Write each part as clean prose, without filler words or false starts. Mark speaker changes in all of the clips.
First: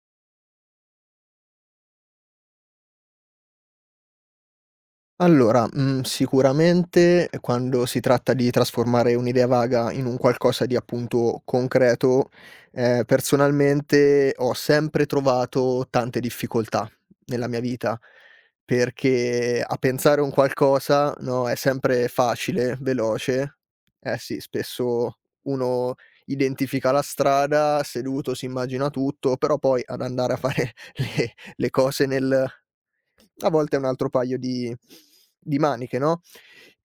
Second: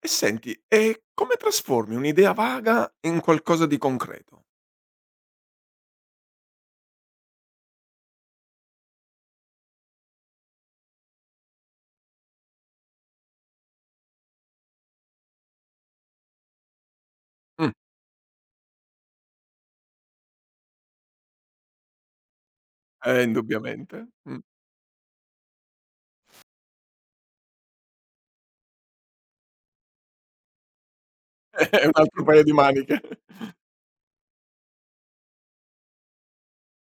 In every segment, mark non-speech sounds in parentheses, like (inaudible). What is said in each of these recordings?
Speaker 1: E senti, e come trasformi un'idea vaga in qualcosa di concreto?
Speaker 2: Allora, sicuramente quando si tratta di trasformare un'idea vaga in un qualcosa di appunto concreto, personalmente ho sempre trovato tante difficoltà nella mia
Speaker 1: Mh.
Speaker 2: vita, perché a pensare un qualcosa, no, è sempre facile,
Speaker 1: Eh,
Speaker 2: veloce.
Speaker 1: indubbiamente.
Speaker 2: Eh sì,
Speaker 1: Mh.
Speaker 2: spesso uno identifica la strada, seduto si immagina tutto, però poi ad andare a fare (laughs) le
Speaker 1: (laughs) È un
Speaker 2: cose
Speaker 1: altro paio
Speaker 2: nel
Speaker 1: di maniche.
Speaker 2: a volte è un altro paio di maniche, no,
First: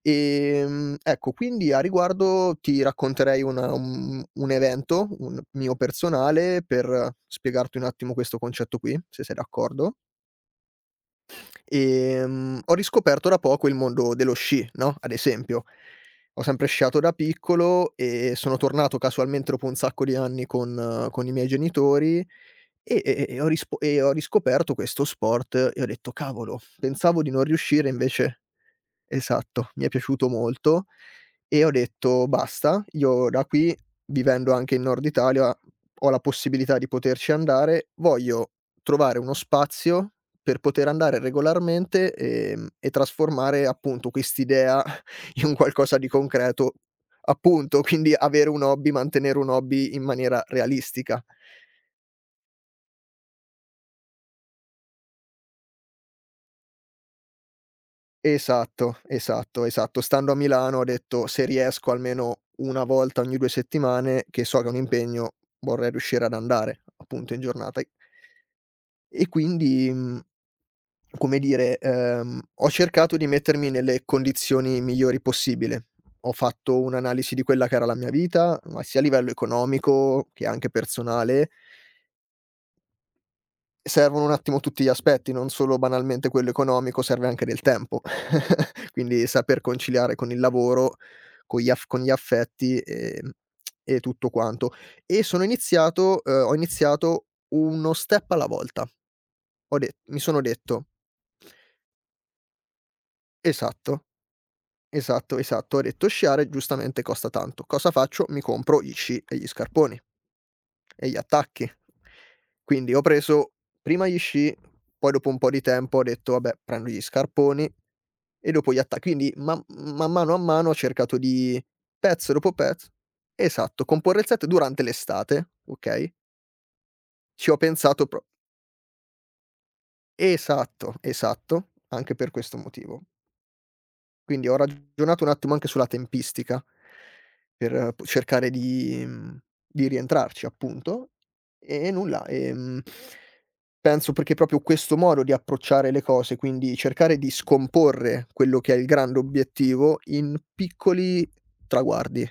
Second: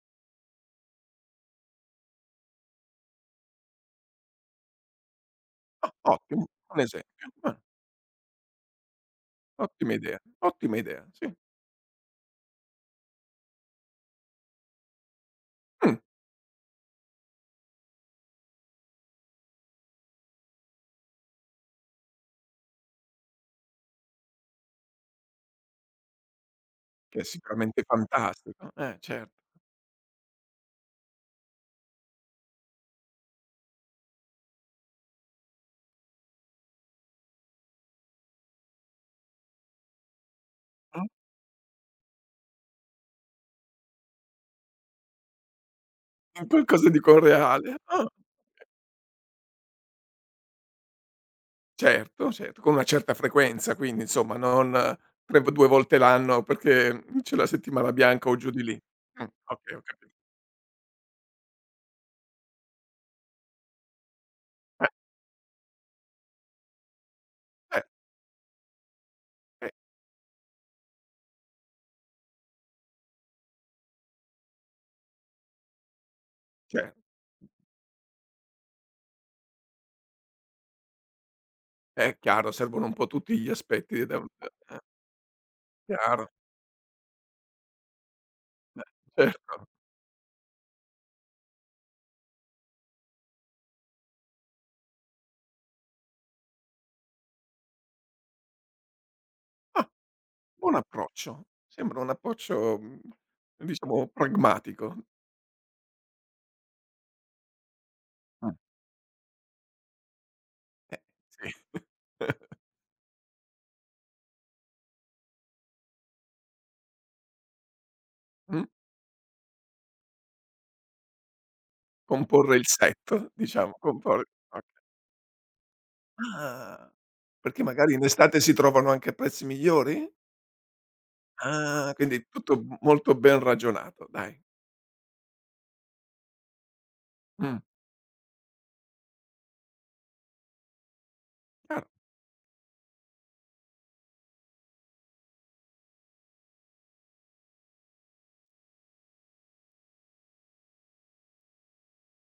Speaker 2: ecco, quindi a riguardo ti racconterei una un evento, un mio
Speaker 1: Ottimo,
Speaker 2: personale,
Speaker 1: un
Speaker 2: per
Speaker 1: esempio. Ah,
Speaker 2: spiegarti un attimo questo concetto qui, se sei d'accordo.
Speaker 1: ottima idea, sì.
Speaker 2: Ho riscoperto da poco il mondo dello sci, no, ad esempio.
Speaker 1: Mh.
Speaker 2: Ho sempre sciato da piccolo e sono tornato casualmente dopo un sacco di anni con i miei genitori e ho riscoperto questo sport e ho detto: "Cavolo,
Speaker 1: Che
Speaker 2: pensavo
Speaker 1: è
Speaker 2: di non
Speaker 1: sicuramente
Speaker 2: riuscire invece".
Speaker 1: fantastico. Certo.
Speaker 2: Esatto, mi è piaciuto molto e ho detto: "Basta, io da qui, vivendo anche in Nord Italia, ho la possibilità di poterci andare, voglio trovare uno spazio per poter
Speaker 1: Mh,
Speaker 2: andare regolarmente, e trasformare appunto quest'idea (laughs) in un qualcosa di
Speaker 1: in
Speaker 2: concreto."
Speaker 1: qualcosa di correale.
Speaker 2: Appunto,
Speaker 1: Ah,
Speaker 2: quindi avere un hobby, mantenere un hobby in maniera realistica.
Speaker 1: certo, certo, con una certa frequenza quindi insomma, non tre v 2 volte l'anno perché c'è la settimana bianca o giù di lì.
Speaker 2: Esatto, esatto,
Speaker 1: Okay, ho
Speaker 2: esatto.
Speaker 1: capito.
Speaker 2: Stando a Milano ho detto: "Se riesco almeno 1 volta ogni 2 settimane, che so che è un
Speaker 1: Eh,
Speaker 2: impegno, vorrei riuscire ad andare appunto in giornata".
Speaker 1: eh,
Speaker 2: E
Speaker 1: eh,
Speaker 2: quindi, come dire, ho cercato di mettermi nelle condizioni migliori possibile. Ho fatto
Speaker 1: cer
Speaker 2: un'analisi di quella che era la mia vita, ma sia a livello economico che anche personale.
Speaker 1: Chiaro, servono un po' tutti gli aspetti ed è
Speaker 2: Servono
Speaker 1: un
Speaker 2: un attimo
Speaker 1: eh,
Speaker 2: tutti gli aspetti, non solo
Speaker 1: chiaro,
Speaker 2: banalmente quello economico, serve anche del tempo. (laughs) Quindi
Speaker 1: cer
Speaker 2: saper conciliare con il lavoro, con gli affetti, e tutto quanto. E sono iniziato ho iniziato uno step alla volta. Ho
Speaker 1: ah,
Speaker 2: de Mi sono
Speaker 1: buon
Speaker 2: detto.
Speaker 1: approccio. Sembra un approccio,
Speaker 2: Esatto,
Speaker 1: diciamo pragmatico.
Speaker 2: esatto, esatto. Ho detto: "Sciare giustamente costa tanto. Cosa faccio? Mi
Speaker 1: Mh.
Speaker 2: compro gli sci e gli scarponi".
Speaker 1: Eh,
Speaker 2: E gli
Speaker 1: sì.
Speaker 2: attacchi.
Speaker 1: (laughs)
Speaker 2: Quindi ho preso prima gli sci, poi dopo un po' di tempo ho detto: "Vabbè, prendo gli scarponi", e
Speaker 1: Mh?
Speaker 2: dopo gli atta quindi man mano a mano ho cercato di, pezzo dopo
Speaker 1: Comporre il
Speaker 2: pezzo,
Speaker 1: set, diciamo,
Speaker 2: esatto, comporre il
Speaker 1: comporre
Speaker 2: set
Speaker 1: oka
Speaker 2: durante l'estate, okay,
Speaker 1: ah,
Speaker 2: ci ho
Speaker 1: perché magari in
Speaker 2: pensato pro
Speaker 1: estate si trovano anche a prezzi migliori?
Speaker 2: esatto, esatto,
Speaker 1: Ah,
Speaker 2: anche
Speaker 1: quindi
Speaker 2: per questo
Speaker 1: tutto m
Speaker 2: motivo.
Speaker 1: molto ben ragionato, dai.
Speaker 2: Quindi ho ragionato un attimo anche sulla tempistica,
Speaker 1: Mh,
Speaker 2: per p cercare di, di rientrarci appunto,
Speaker 1: chiaro.
Speaker 2: e nulla, penso perché proprio questo modo di approcciare le cose, quindi cercare di scomporre quello che è il grande obiettivo in piccoli traguardi.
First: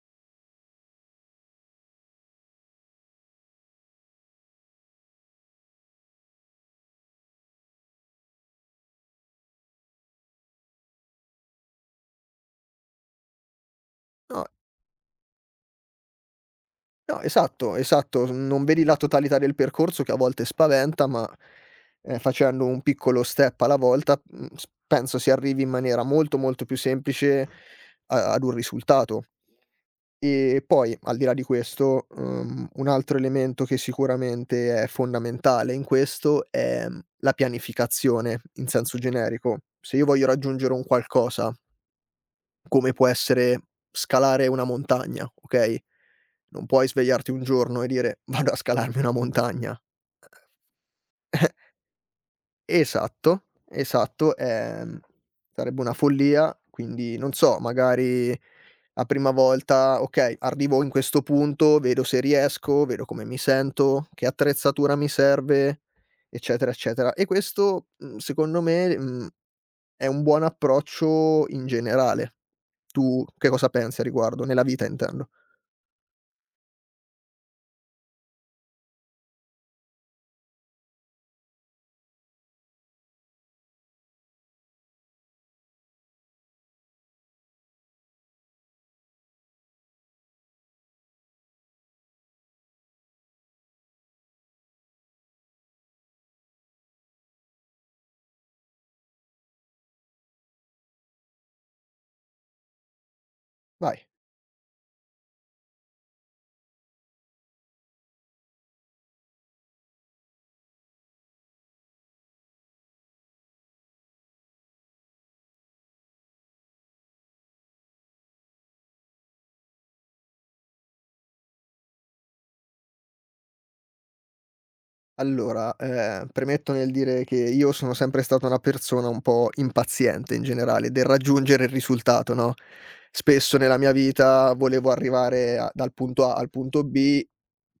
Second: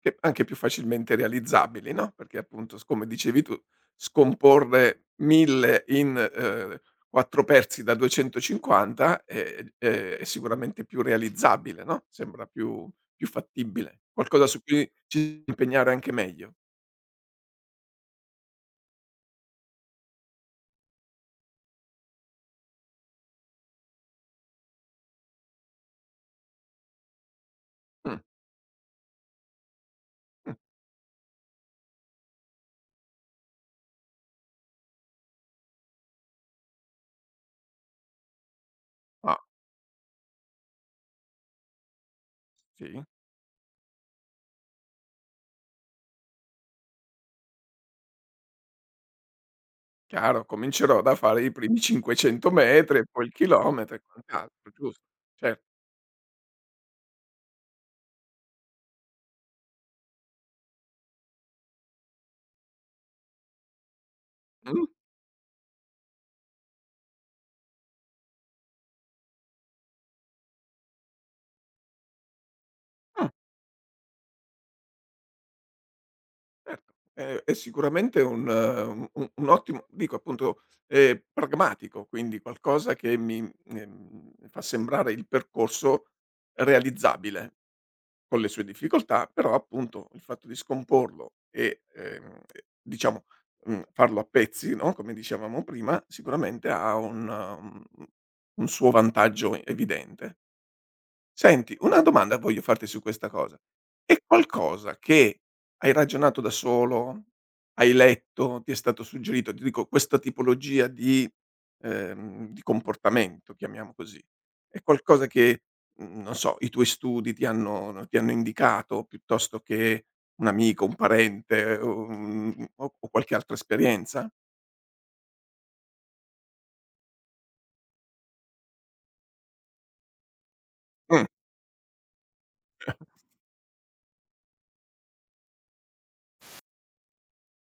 Speaker 1: Che anche più facilmente realizzabili, no, perché appunto s come dicevi tu, scomporre 1000 in, 4 pezzi da 250 è sicuramente più realizzabile, no, sembra più fattibile.
Speaker 2: No,
Speaker 1: Qualcosa su cui ci impegnare anche meglio.
Speaker 2: no, esatto, esatto. Non vedi la totalità del percorso che a volte spaventa, ma, facendo un piccolo step alla volta, s penso si arrivi in maniera molto, molto più semplice
Speaker 1: Mh,
Speaker 2: a ad un risultato.
Speaker 1: mh,
Speaker 2: E poi, al di là di questo, un altro elemento che sicuramente è fondamentale in questo è, la pianificazione in senso
Speaker 1: ah,
Speaker 2: generico. Se io voglio raggiungere un qualcosa come
Speaker 1: sì,
Speaker 2: può essere scalare una montagna, okay? Non puoi svegliarti un giorno e dire: (laughs) "Vado a scalarmi una montagna".
Speaker 1: chiaro, comincerò da fare i primi 500 metri e poi il
Speaker 2: Esatto,
Speaker 1: chilometro e
Speaker 2: esatto,
Speaker 1: quant'altro, giusto? Certo.
Speaker 2: sarebbe una follia, quindi non so, magari la prima volta, okay, arrivo in questo punto, vedo se riesco, vedo come mi sento, che
Speaker 1: Mh,
Speaker 2: attrezzatura mi serve, eccetera, eccetera. E questo, secondo me, mhmm è un buon approccio in generale. Tu
Speaker 1: mh.
Speaker 2: che cosa pensi a riguardo? Nella vita intendo.
Speaker 1: Certo, è sicuramente un un ottimo dico appunto, pragmatico, quindi qualcosa che mi mi fa sembrare il percorso realizzabile, con le sue difficoltà, però appunto il fatto di scomporlo e, diciamo, farlo a pezzi, no, come dicevamo prima, sicuramente ha un un un suo vantaggio evidente. Senti, una domanda voglio farti su questa cosa.
Speaker 2: Vai.
Speaker 1: È qualcosa che hai ragionato da solo, hai letto, ti è stato suggerito, ti dico questa tipologia di comportamento, chiamiamo così, è qualcosa che, non so, i tuoi studi ti hanno indicato piuttosto che un amico, un parente o un o qualche altra esperienza?
Speaker 2: Allora, premetto nel dire che io sono sempre stata una persona un po' impaziente in generale, del
Speaker 1: Mh.
Speaker 2: raggiungere il risultato, no,
Speaker 1: (laughs)
Speaker 2: spesso nella mia vita volevo arrivare a dal punto A al punto B,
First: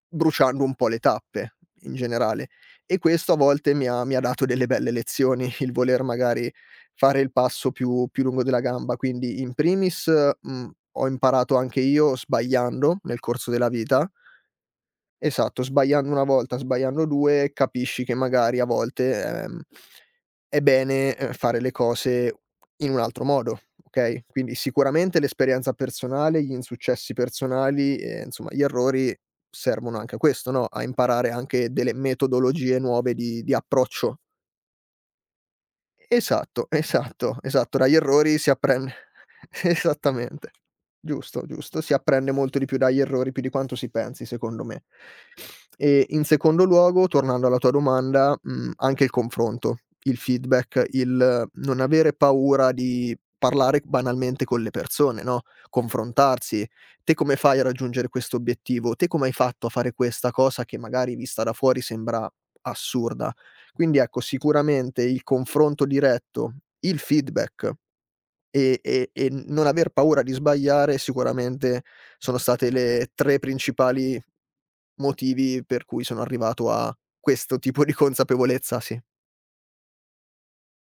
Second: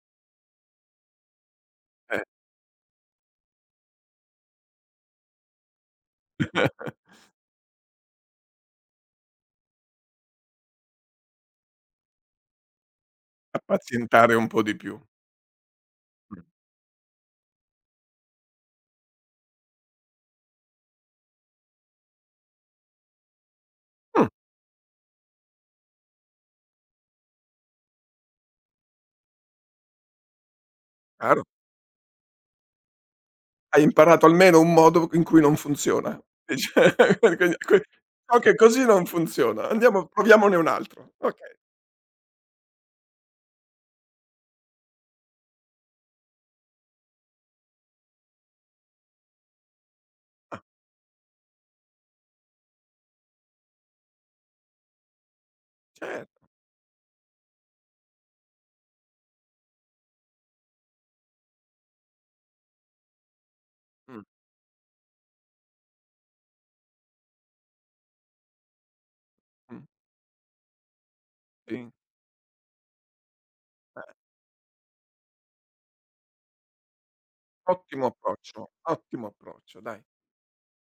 Speaker 2: bruciando un po' le tappe in
Speaker 1: Eh.
Speaker 2: generale, e questo a volte mi ha dato delle belle lezioni, (laughs) il voler magari
Speaker 1: (laughs)
Speaker 2: fare il passo più lungo della gamba. Quindi in primis, ho imparato anche io sbagliando nel corso della vita.
Speaker 1: Appazientare un po' di più.
Speaker 2: Esatto, sbagliando 1
Speaker 1: Mh.
Speaker 2: volta, sbagliando 2, capisci che magari a volte, è bene, fare le cose in un altro modo, okay,
Speaker 1: Mh,
Speaker 2: quindi sicuramente l'esperienza personale, gli insuccessi personali e insomma gli errori servono anche a questo, no, a imparare
Speaker 1: chiaro.
Speaker 2: anche delle metodologie nuove di
Speaker 1: Hai
Speaker 2: approccio.
Speaker 1: imparato almeno un modo in cui non funziona. (laughs) E
Speaker 2: Esatto,
Speaker 1: cioè
Speaker 2: esatto,
Speaker 1: (unintelligible) quindi
Speaker 2: esatto.
Speaker 1: que
Speaker 2: Dagli errori
Speaker 1: so
Speaker 2: si
Speaker 1: che così
Speaker 2: apprende.
Speaker 1: non
Speaker 2: (laughs)
Speaker 1: funziona, andiamo
Speaker 2: Esattamente.
Speaker 1: proviamone un altro.
Speaker 2: Giusto,
Speaker 1: Okay.
Speaker 2: giusto. Si apprende molto di più dagli errori, più di quanto si pensi secondo me. E in secondo luogo, tornando alla tua domanda, anche il confronto, il
Speaker 1: Ah,
Speaker 2: feedback, il non avere paura di parlare banalmente con le persone, no,
Speaker 1: certo.
Speaker 2: confrontarsi: "Te come fai a raggiungere questo obiettivo? Te come hai fatto a fare questa cosa che magari vista da fuori sembra assurda?" Quindi ecco,
Speaker 1: Mh,
Speaker 2: sicuramente il confronto diretto, il feedback e non
Speaker 1: mh,
Speaker 2: aver paura di sbagliare sicuramente
Speaker 1: sì,
Speaker 2: sono state le 3
Speaker 1: eh,
Speaker 2: principali motivi per cui sono arrivato a questo tipo di consapevolezza, sì.
Speaker 1: ottimo approccio, dai.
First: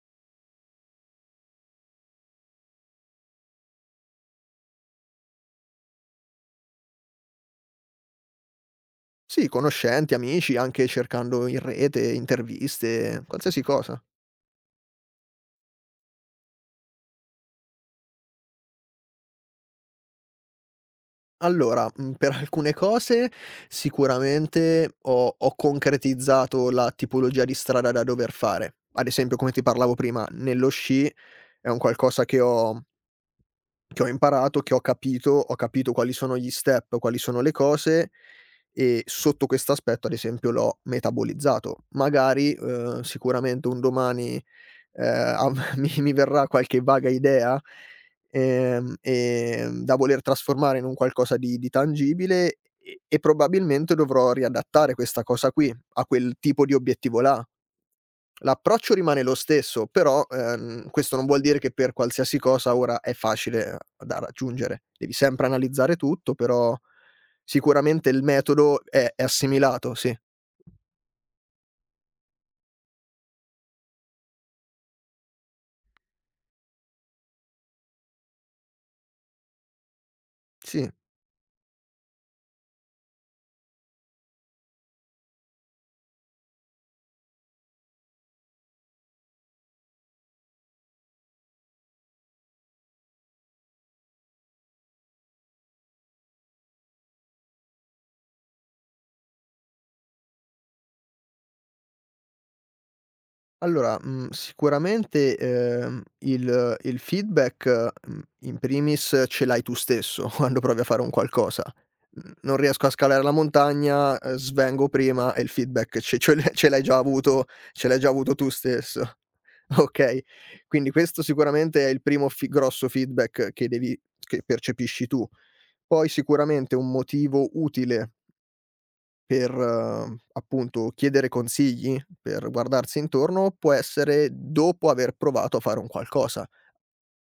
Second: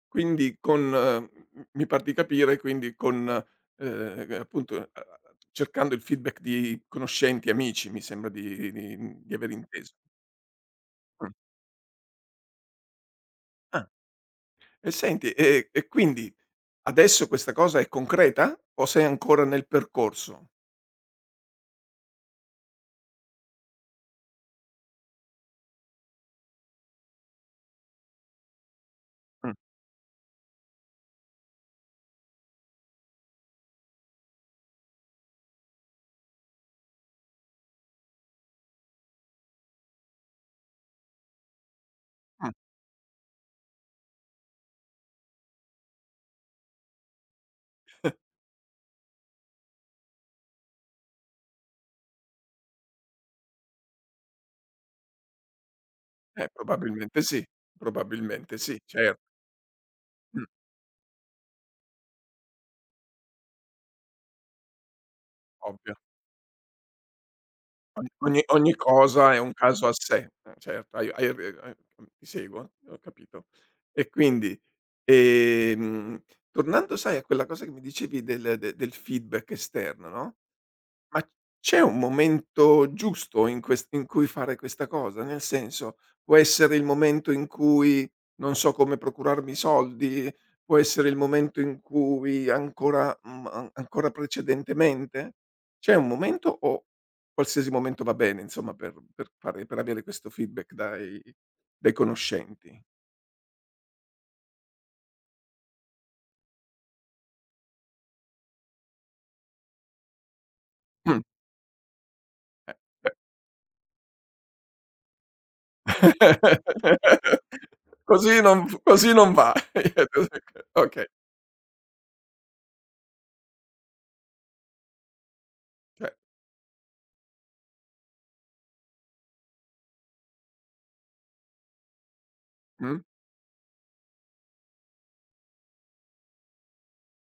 Speaker 1: Quindi con mi par di capire, quindi con, appunto, cercando il feedback di conoscenti, amici, mi sembra di
Speaker 2: Sì,
Speaker 1: aver inteso.
Speaker 2: conoscenti, amici, anche
Speaker 1: Mh,
Speaker 2: cercando in rete, interviste, qualsiasi
Speaker 1: ah.
Speaker 2: cosa.
Speaker 1: E senti, e quindi adesso questa cosa è concreta o sei ancora nel percorso?
Speaker 2: Allora, per alcune cose sicuramente ho concretizzato la tipologia di strada da dover fare. Ad esempio, come
Speaker 1: Mh,
Speaker 2: ti parlavo prima, nello sci è un qualcosa che ho imparato, che ho capito quali sono gli step, quali sono le cose, e sotto quest'aspetto ad esempio l'ho metabolizzato.
Speaker 1: mh,
Speaker 2: Magari, sicuramente un domani, av (laughs) mi verrà qualche vaga idea, da voler trasformare in un qualcosa di tangibile e probabilmente dovrò riadattare questa cosa qui a quel
Speaker 1: eh,
Speaker 2: tipo di obiettivo
Speaker 1: probabilmente sì,
Speaker 2: là.
Speaker 1: probabilmente sì,
Speaker 2: L'approccio
Speaker 1: certo,
Speaker 2: rimane lo stesso, però,
Speaker 1: mh,
Speaker 2: questo non vuol dire che per qualsiasi cosa ora è facile da raggiungere. Devi sempre
Speaker 1: ovvio.
Speaker 2: analizzare tutto, però sicuramente
Speaker 1: Ogni
Speaker 2: il
Speaker 1: ogni ogni
Speaker 2: metodo è
Speaker 1: cosa è un caso a
Speaker 2: assimilato, sì.
Speaker 1: sé, certo, hai ti seguo, ho capito. E quindi, ehm, tornando sai a quella cosa che mi dicevi del feedback esterno, no,
Speaker 2: Sì.
Speaker 1: ma c'è un momento giusto in cui fare questa cosa? Nel senso, può essere il momento in cui non so come procurarmi i soldi, può essere il momento in cui ancora mhmm, an ancora precedentemente? C'è un momento o qualsiasi momento va bene insomma per fare per avere questo feedback dai conoscenti?
Speaker 2: Allora, sicuramente, il feedback, in primis ce l'hai tu stesso (laughs) quando provi a fare un
Speaker 1: Mh.
Speaker 2: qualcosa. N non riesco a scalare la montagna, svengo prima, e il feedback ce l'hai già
Speaker 1: (laughs)
Speaker 2: avuto ce l'hai già avuto tu
Speaker 1: Così
Speaker 2: stesso,
Speaker 1: non va.
Speaker 2: (laughs) okay?
Speaker 1: (laughs)
Speaker 2: Quindi
Speaker 1: Okay,
Speaker 2: questo sicuramente è il primo fi grosso feedback che percepisci tu. Poi
Speaker 1: cioè
Speaker 2: sicuramente un motivo utile per, appunto, chiedere consigli, per guardarsi
Speaker 1: mh,
Speaker 2: intorno, può essere dopo aver provato a fare un qualcosa.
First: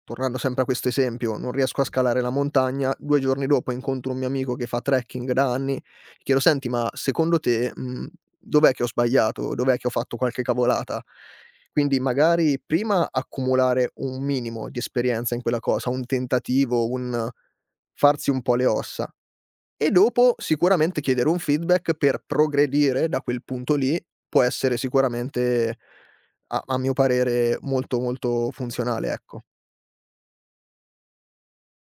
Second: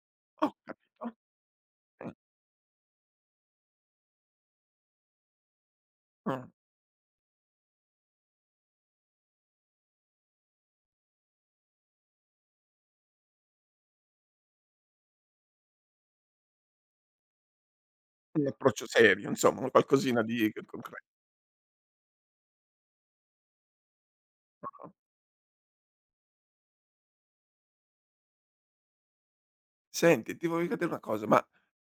Speaker 2: Tornando
Speaker 1: ho
Speaker 2: sempre a questo
Speaker 1: capito.
Speaker 2: esempio, non riesco a scalare la montagna, 2 giorni dopo incontro un mio amico che fa trekking da anni, chiedo:
Speaker 1: Ah,
Speaker 2: "Senti, ma secondo te, dov'è che ho sbagliato? Dov'è che ho fatto qualche cavolata?" Quindi magari prima accumulare un minimo di esperienza in quella cosa, un tentativo, un farsi un
Speaker 1: un
Speaker 2: po' le
Speaker 1: approccio
Speaker 2: ossa.
Speaker 1: serio insomma, un
Speaker 2: E
Speaker 1: qualcosina
Speaker 2: dopo
Speaker 1: di c
Speaker 2: sicuramente
Speaker 1: concreto,
Speaker 2: chiedere un feedback per progredire da quel punto lì può essere
Speaker 1: no?
Speaker 2: sicuramente, a mio parere, molto, molto funzionale, ecco.
Speaker 1: Senti, ti voglio chiedere una cosa, ma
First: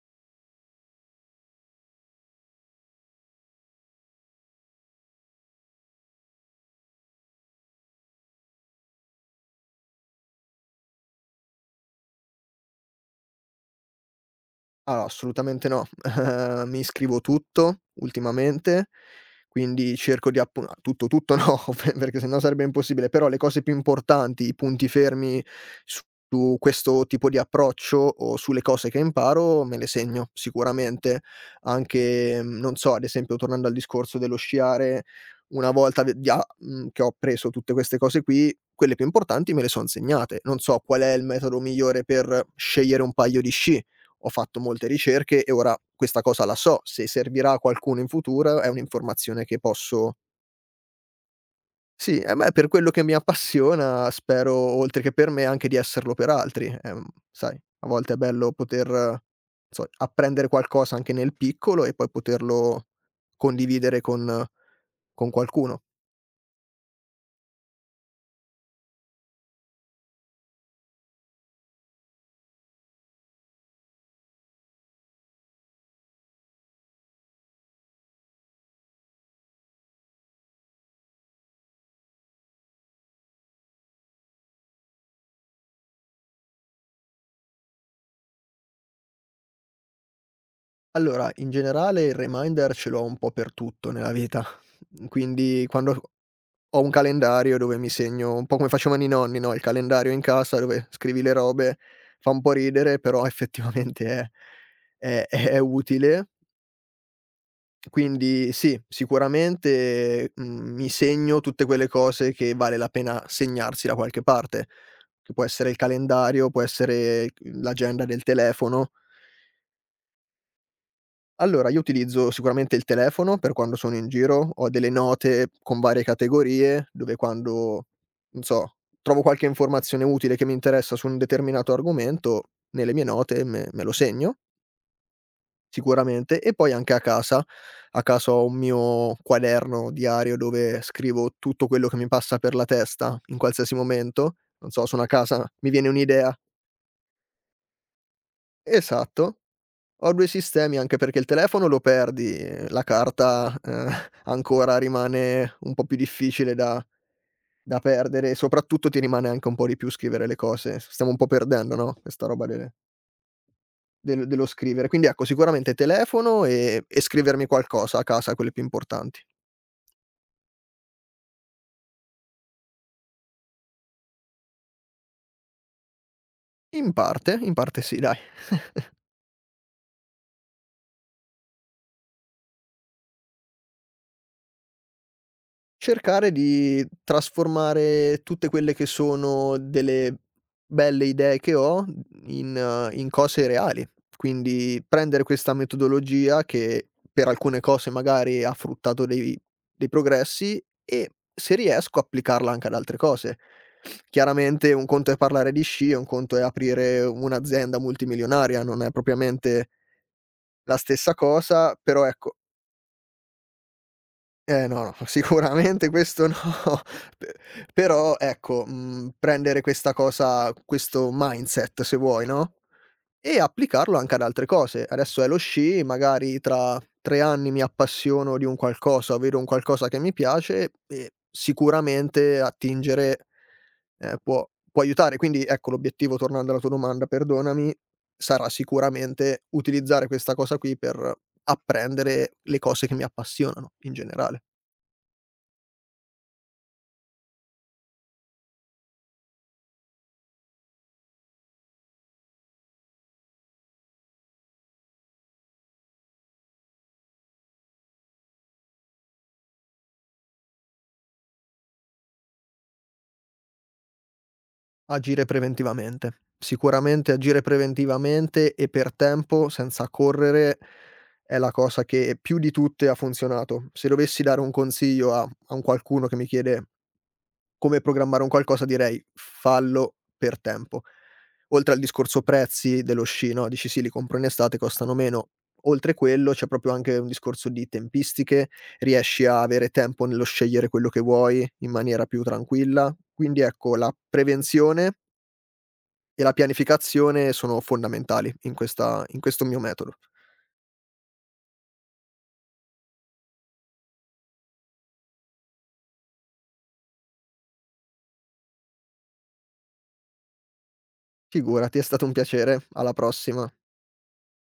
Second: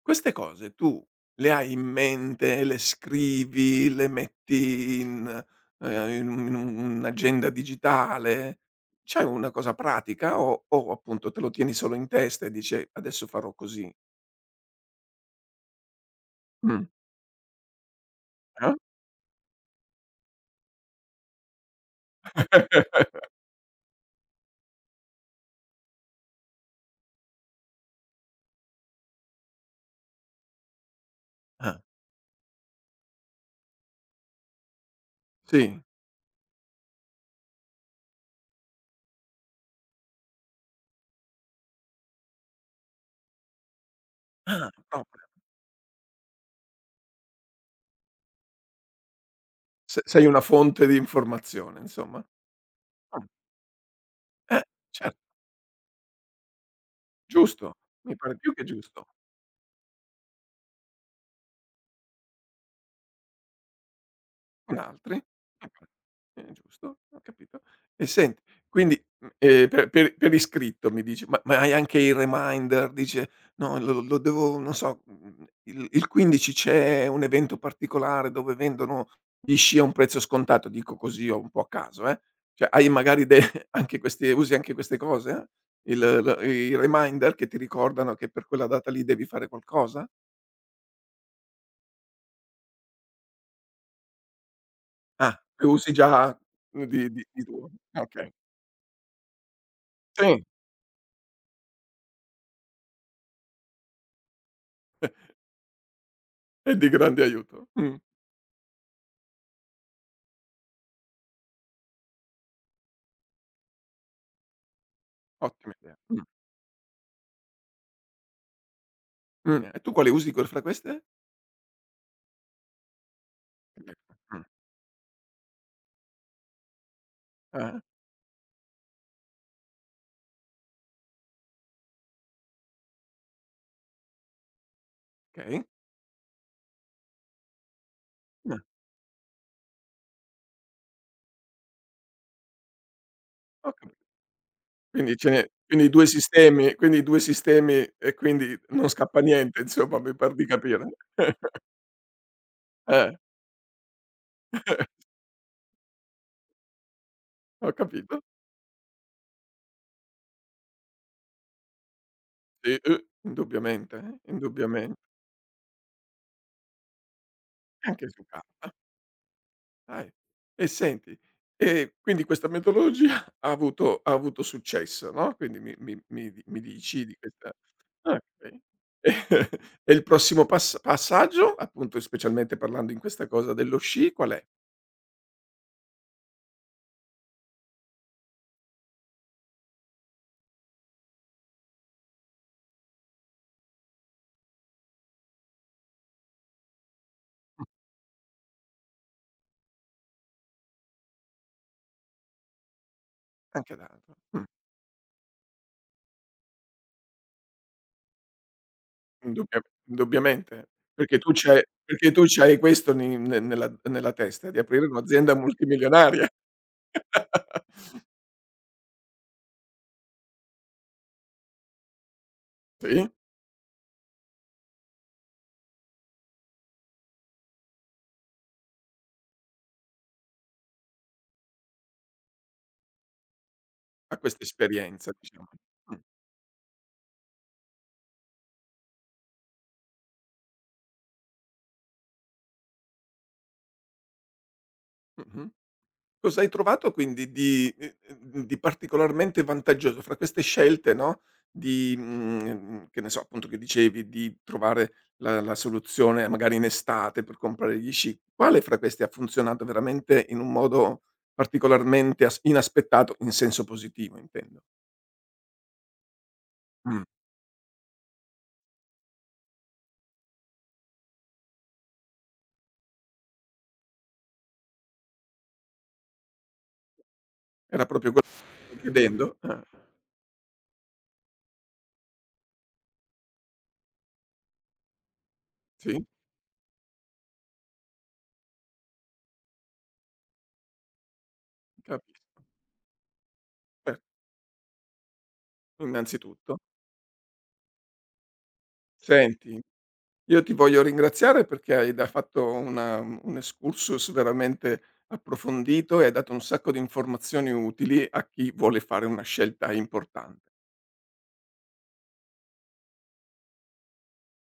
Speaker 1: queste cose tu le hai in mente, le scrivi, le metti in in un in un'agenda digitale? C'hai una cosa pratica o appunto te lo tieni solo in testa e dici: adesso farò così"?
Speaker 2: Allora, assolutamente no. (laughs) Mi
Speaker 1: Mh.
Speaker 2: scrivo tutto
Speaker 1: Ah?
Speaker 2: ultimamente, quindi cerco di appun tutto, tutto no, (laughs) pe perché se no sarebbe impossibile, però
Speaker 1: (laughs)
Speaker 2: le cose più importanti, i punti fermi su su questo tipo di approccio o sulle cose che imparo me le segno sicuramente.
Speaker 1: Ah,
Speaker 2: Anche, non so, ad esempio tornando al discorso dello sciare, una
Speaker 1: sì.
Speaker 2: volta ve di a mhmm, che ho appreso tutte queste cose qui, quelle più importanti me le son segnate. Non so qual è il metodo migliore per scegliere un paio di sci, ho fatto
Speaker 1: Ah,
Speaker 2: molte
Speaker 1: proprio.
Speaker 2: ricerche e ora questa cosa la so, se servirà a qualcuno in futuro è un'informazione che
Speaker 1: Se
Speaker 2: posso.
Speaker 1: sei una fonte di informazione
Speaker 2: Sì,
Speaker 1: insomma.
Speaker 2: eh beh, per quello che mi
Speaker 1: Ah,
Speaker 2: appassiona spero,
Speaker 1: eh,
Speaker 2: oltre che
Speaker 1: certo,
Speaker 2: per me, anche di esserlo per altri. Sai,
Speaker 1: giusto,
Speaker 2: a volte è
Speaker 1: mi pare
Speaker 2: bello
Speaker 1: più che
Speaker 2: poter,
Speaker 1: giusto.
Speaker 2: non so, apprendere qualcosa anche nel piccolo e poi poterlo condividere con
Speaker 1: Con altri? Eh
Speaker 2: qualcuno.
Speaker 1: beh, giusto, ho capito. E senti, quindi, per iscritto mi dici, ma hai anche il reminder, dice: "No, lo devo non so, mhmm, il 15 c'è un evento particolare dove vendono gli sci a un prezzo scontato", dico così o un po' a caso, eh. Cioè, hai magari de (laughs) anche queste usi anche queste cose? Eh? Il l i reminder che ti ricordano che per quella data lì devi fare qualcosa?
Speaker 2: Allora, in generale il reminder ce l'ho un po' per tutto nella vita, (laughs)
Speaker 1: Ah,
Speaker 2: quindi
Speaker 1: le usi
Speaker 2: quando
Speaker 1: già
Speaker 2: ho un
Speaker 1: di
Speaker 2: calendario
Speaker 1: tuo.
Speaker 2: dove mi
Speaker 1: Okay.
Speaker 2: segno un po' come facevano i nonni, no, il calendario in
Speaker 1: Sì.
Speaker 2: casa dove scrivi le robe, fa un po' ridere, però (laughs) effettivamente è utile.
Speaker 1: È di grande aiuto. Mh.
Speaker 2: Quindi sì, sicuramente, mi segno tutte quelle cose che vale la pena segnarsi da qualche parte, che può essere
Speaker 1: Ottima
Speaker 2: il
Speaker 1: idea. Mh.
Speaker 2: calendario, può essere, l'agenda del telefono.
Speaker 1: Mh. E tu quale usi que fra queste?
Speaker 2: Allora, io utilizzo sicuramente il telefono per quando sono in
Speaker 1: Mh.
Speaker 2: giro, ho delle note con varie categorie, dove
Speaker 1: Ah,
Speaker 2: quando, non so, trovo qualche informazione utile che mi interessa su un determinato argomento, nelle mie note me lo segno
Speaker 1: okay.
Speaker 2: sicuramente, e poi anche a casa. A casa ho un
Speaker 1: Mh.
Speaker 2: mio quaderno diario dove scrivo tutto quello che mi passa per la testa in
Speaker 1: Ho
Speaker 2: qualsiasi
Speaker 1: capi
Speaker 2: momento. Non so, sono a
Speaker 1: quindi ce
Speaker 2: casa,
Speaker 1: n'è
Speaker 2: mi viene
Speaker 1: quindi 2
Speaker 2: un'idea.
Speaker 1: sistemi quindi 2 sistemi e quindi non scappa
Speaker 2: Esatto.
Speaker 1: niente insomma,
Speaker 2: Ho
Speaker 1: mi
Speaker 2: 2
Speaker 1: par di
Speaker 2: sistemi
Speaker 1: capire.
Speaker 2: anche perché il telefono lo perdi, la
Speaker 1: Eh.
Speaker 2: carta, (laughs) ancora
Speaker 1: (laughs)
Speaker 2: rimane un po' più difficile da
Speaker 1: Ho
Speaker 2: da
Speaker 1: capito.
Speaker 2: perdere, e soprattutto ti rimane anche un po' di più scrivere le cose. Stiamo un po' perdendo, no, questa roba de
Speaker 1: Sì, indubbiamente,
Speaker 2: del dello scrivere.
Speaker 1: indubbiamente.
Speaker 2: Quindi ecco, sicuramente telefono e scrivermi qualcosa a
Speaker 1: Anche su
Speaker 2: casa, quelle più
Speaker 1: carta.
Speaker 2: importanti.
Speaker 1: Dai. E senti, quindi questa metodologia (laughs) ha avuto successo, no, quindi mi dici di questa
Speaker 2: In parte sì dai.
Speaker 1: ah, okay.
Speaker 2: (laughs)
Speaker 1: (laughs) E il prossimo passaggio, appunto, specialmente parlando in questa cosa dello sci qual è?
Speaker 2: Cercare di trasformare tutte quelle che sono delle belle idee che ho in, in cose reali. Quindi prendere questa metodologia che per alcune cose magari ha fruttato dei progressi, e se riesco applicarla anche ad altre cose.
Speaker 1: Anche l'altro.
Speaker 2: Chiaramente un conto è parlare di sci, un conto è aprire un'azienda multimilionaria, non è
Speaker 1: Indubbia
Speaker 2: propriamente
Speaker 1: indubbiamente,
Speaker 2: la stessa
Speaker 1: perché
Speaker 2: cosa, però
Speaker 1: tu
Speaker 2: ecco.
Speaker 1: c'hai questo ni ne nella testa, di
Speaker 2: Eh no,
Speaker 1: aprire
Speaker 2: no, (laughs)
Speaker 1: un'azienda
Speaker 2: sicuramente questo
Speaker 1: multimilionaria.
Speaker 2: no, (laughs) pe
Speaker 1: (laughs)
Speaker 2: però ecco, prendere questa cosa questo mindset se vuoi, no,
Speaker 1: Sì,
Speaker 2: e applicarlo anche ad altre cose. Adesso è lo sci, magari tra 3 anni mi appassiono di un qualcosa, vedo un qualcosa che mi piace e sicuramente attingere,
Speaker 1: a questa
Speaker 2: può
Speaker 1: esperienza
Speaker 2: aiutare. Quindi
Speaker 1: diciamo.
Speaker 2: ecco,
Speaker 1: Mh,
Speaker 2: l'obiettivo, tornando alla tua domanda, perdonami, sarà sicuramente utilizzare questa cosa qui per apprendere le cose che mi appassionano in generale.
Speaker 1: mh-mh. Cos'hai trovato quindi di particolarmente vantaggioso fra queste scelte, no, di che ne so, appunto che dicevi di trovare la la soluzione magari in estate per comprare gli sci. Quale fra questi ha funzionato veramente in un modo particolarmente as inaspettato, in senso positivo intendo?
Speaker 2: Agire preventivamente.
Speaker 1: Mh.
Speaker 2: Sicuramente agire preventivamente e per tempo, senza correre, è la cosa che più di tutte ha funzionato. Se dovessi dare un consiglio a un qualcuno che mi chiede come
Speaker 1: Era proprio que
Speaker 2: programmare un qualcosa direi:
Speaker 1: chiudendo? Ah,
Speaker 2: "Fallo per tempo." Oltre al discorso prezzi dello sci, no, dici: "Sì, li compro in estate, costano meno." Oltre
Speaker 1: sì,
Speaker 2: quello c'è proprio anche un discorso di tempistiche, riesci a avere tempo nello scegliere quello che vuoi in maniera più
Speaker 1: capisco.
Speaker 2: tranquilla. Quindi ecco, la
Speaker 1: Cer
Speaker 2: prevenzione e la
Speaker 1: innanzitutto.
Speaker 2: pianificazione sono fondamentali in questa in questo mio
Speaker 1: Senti,
Speaker 2: metodo.
Speaker 1: io ti voglio ringraziare perché hai da fatto una un excursus veramente approfondito e hai dato un sacco di informazioni utili a chi vuole fare una scelta importante.
Speaker 2: Figurati, è stato un piacere. Alla prossima.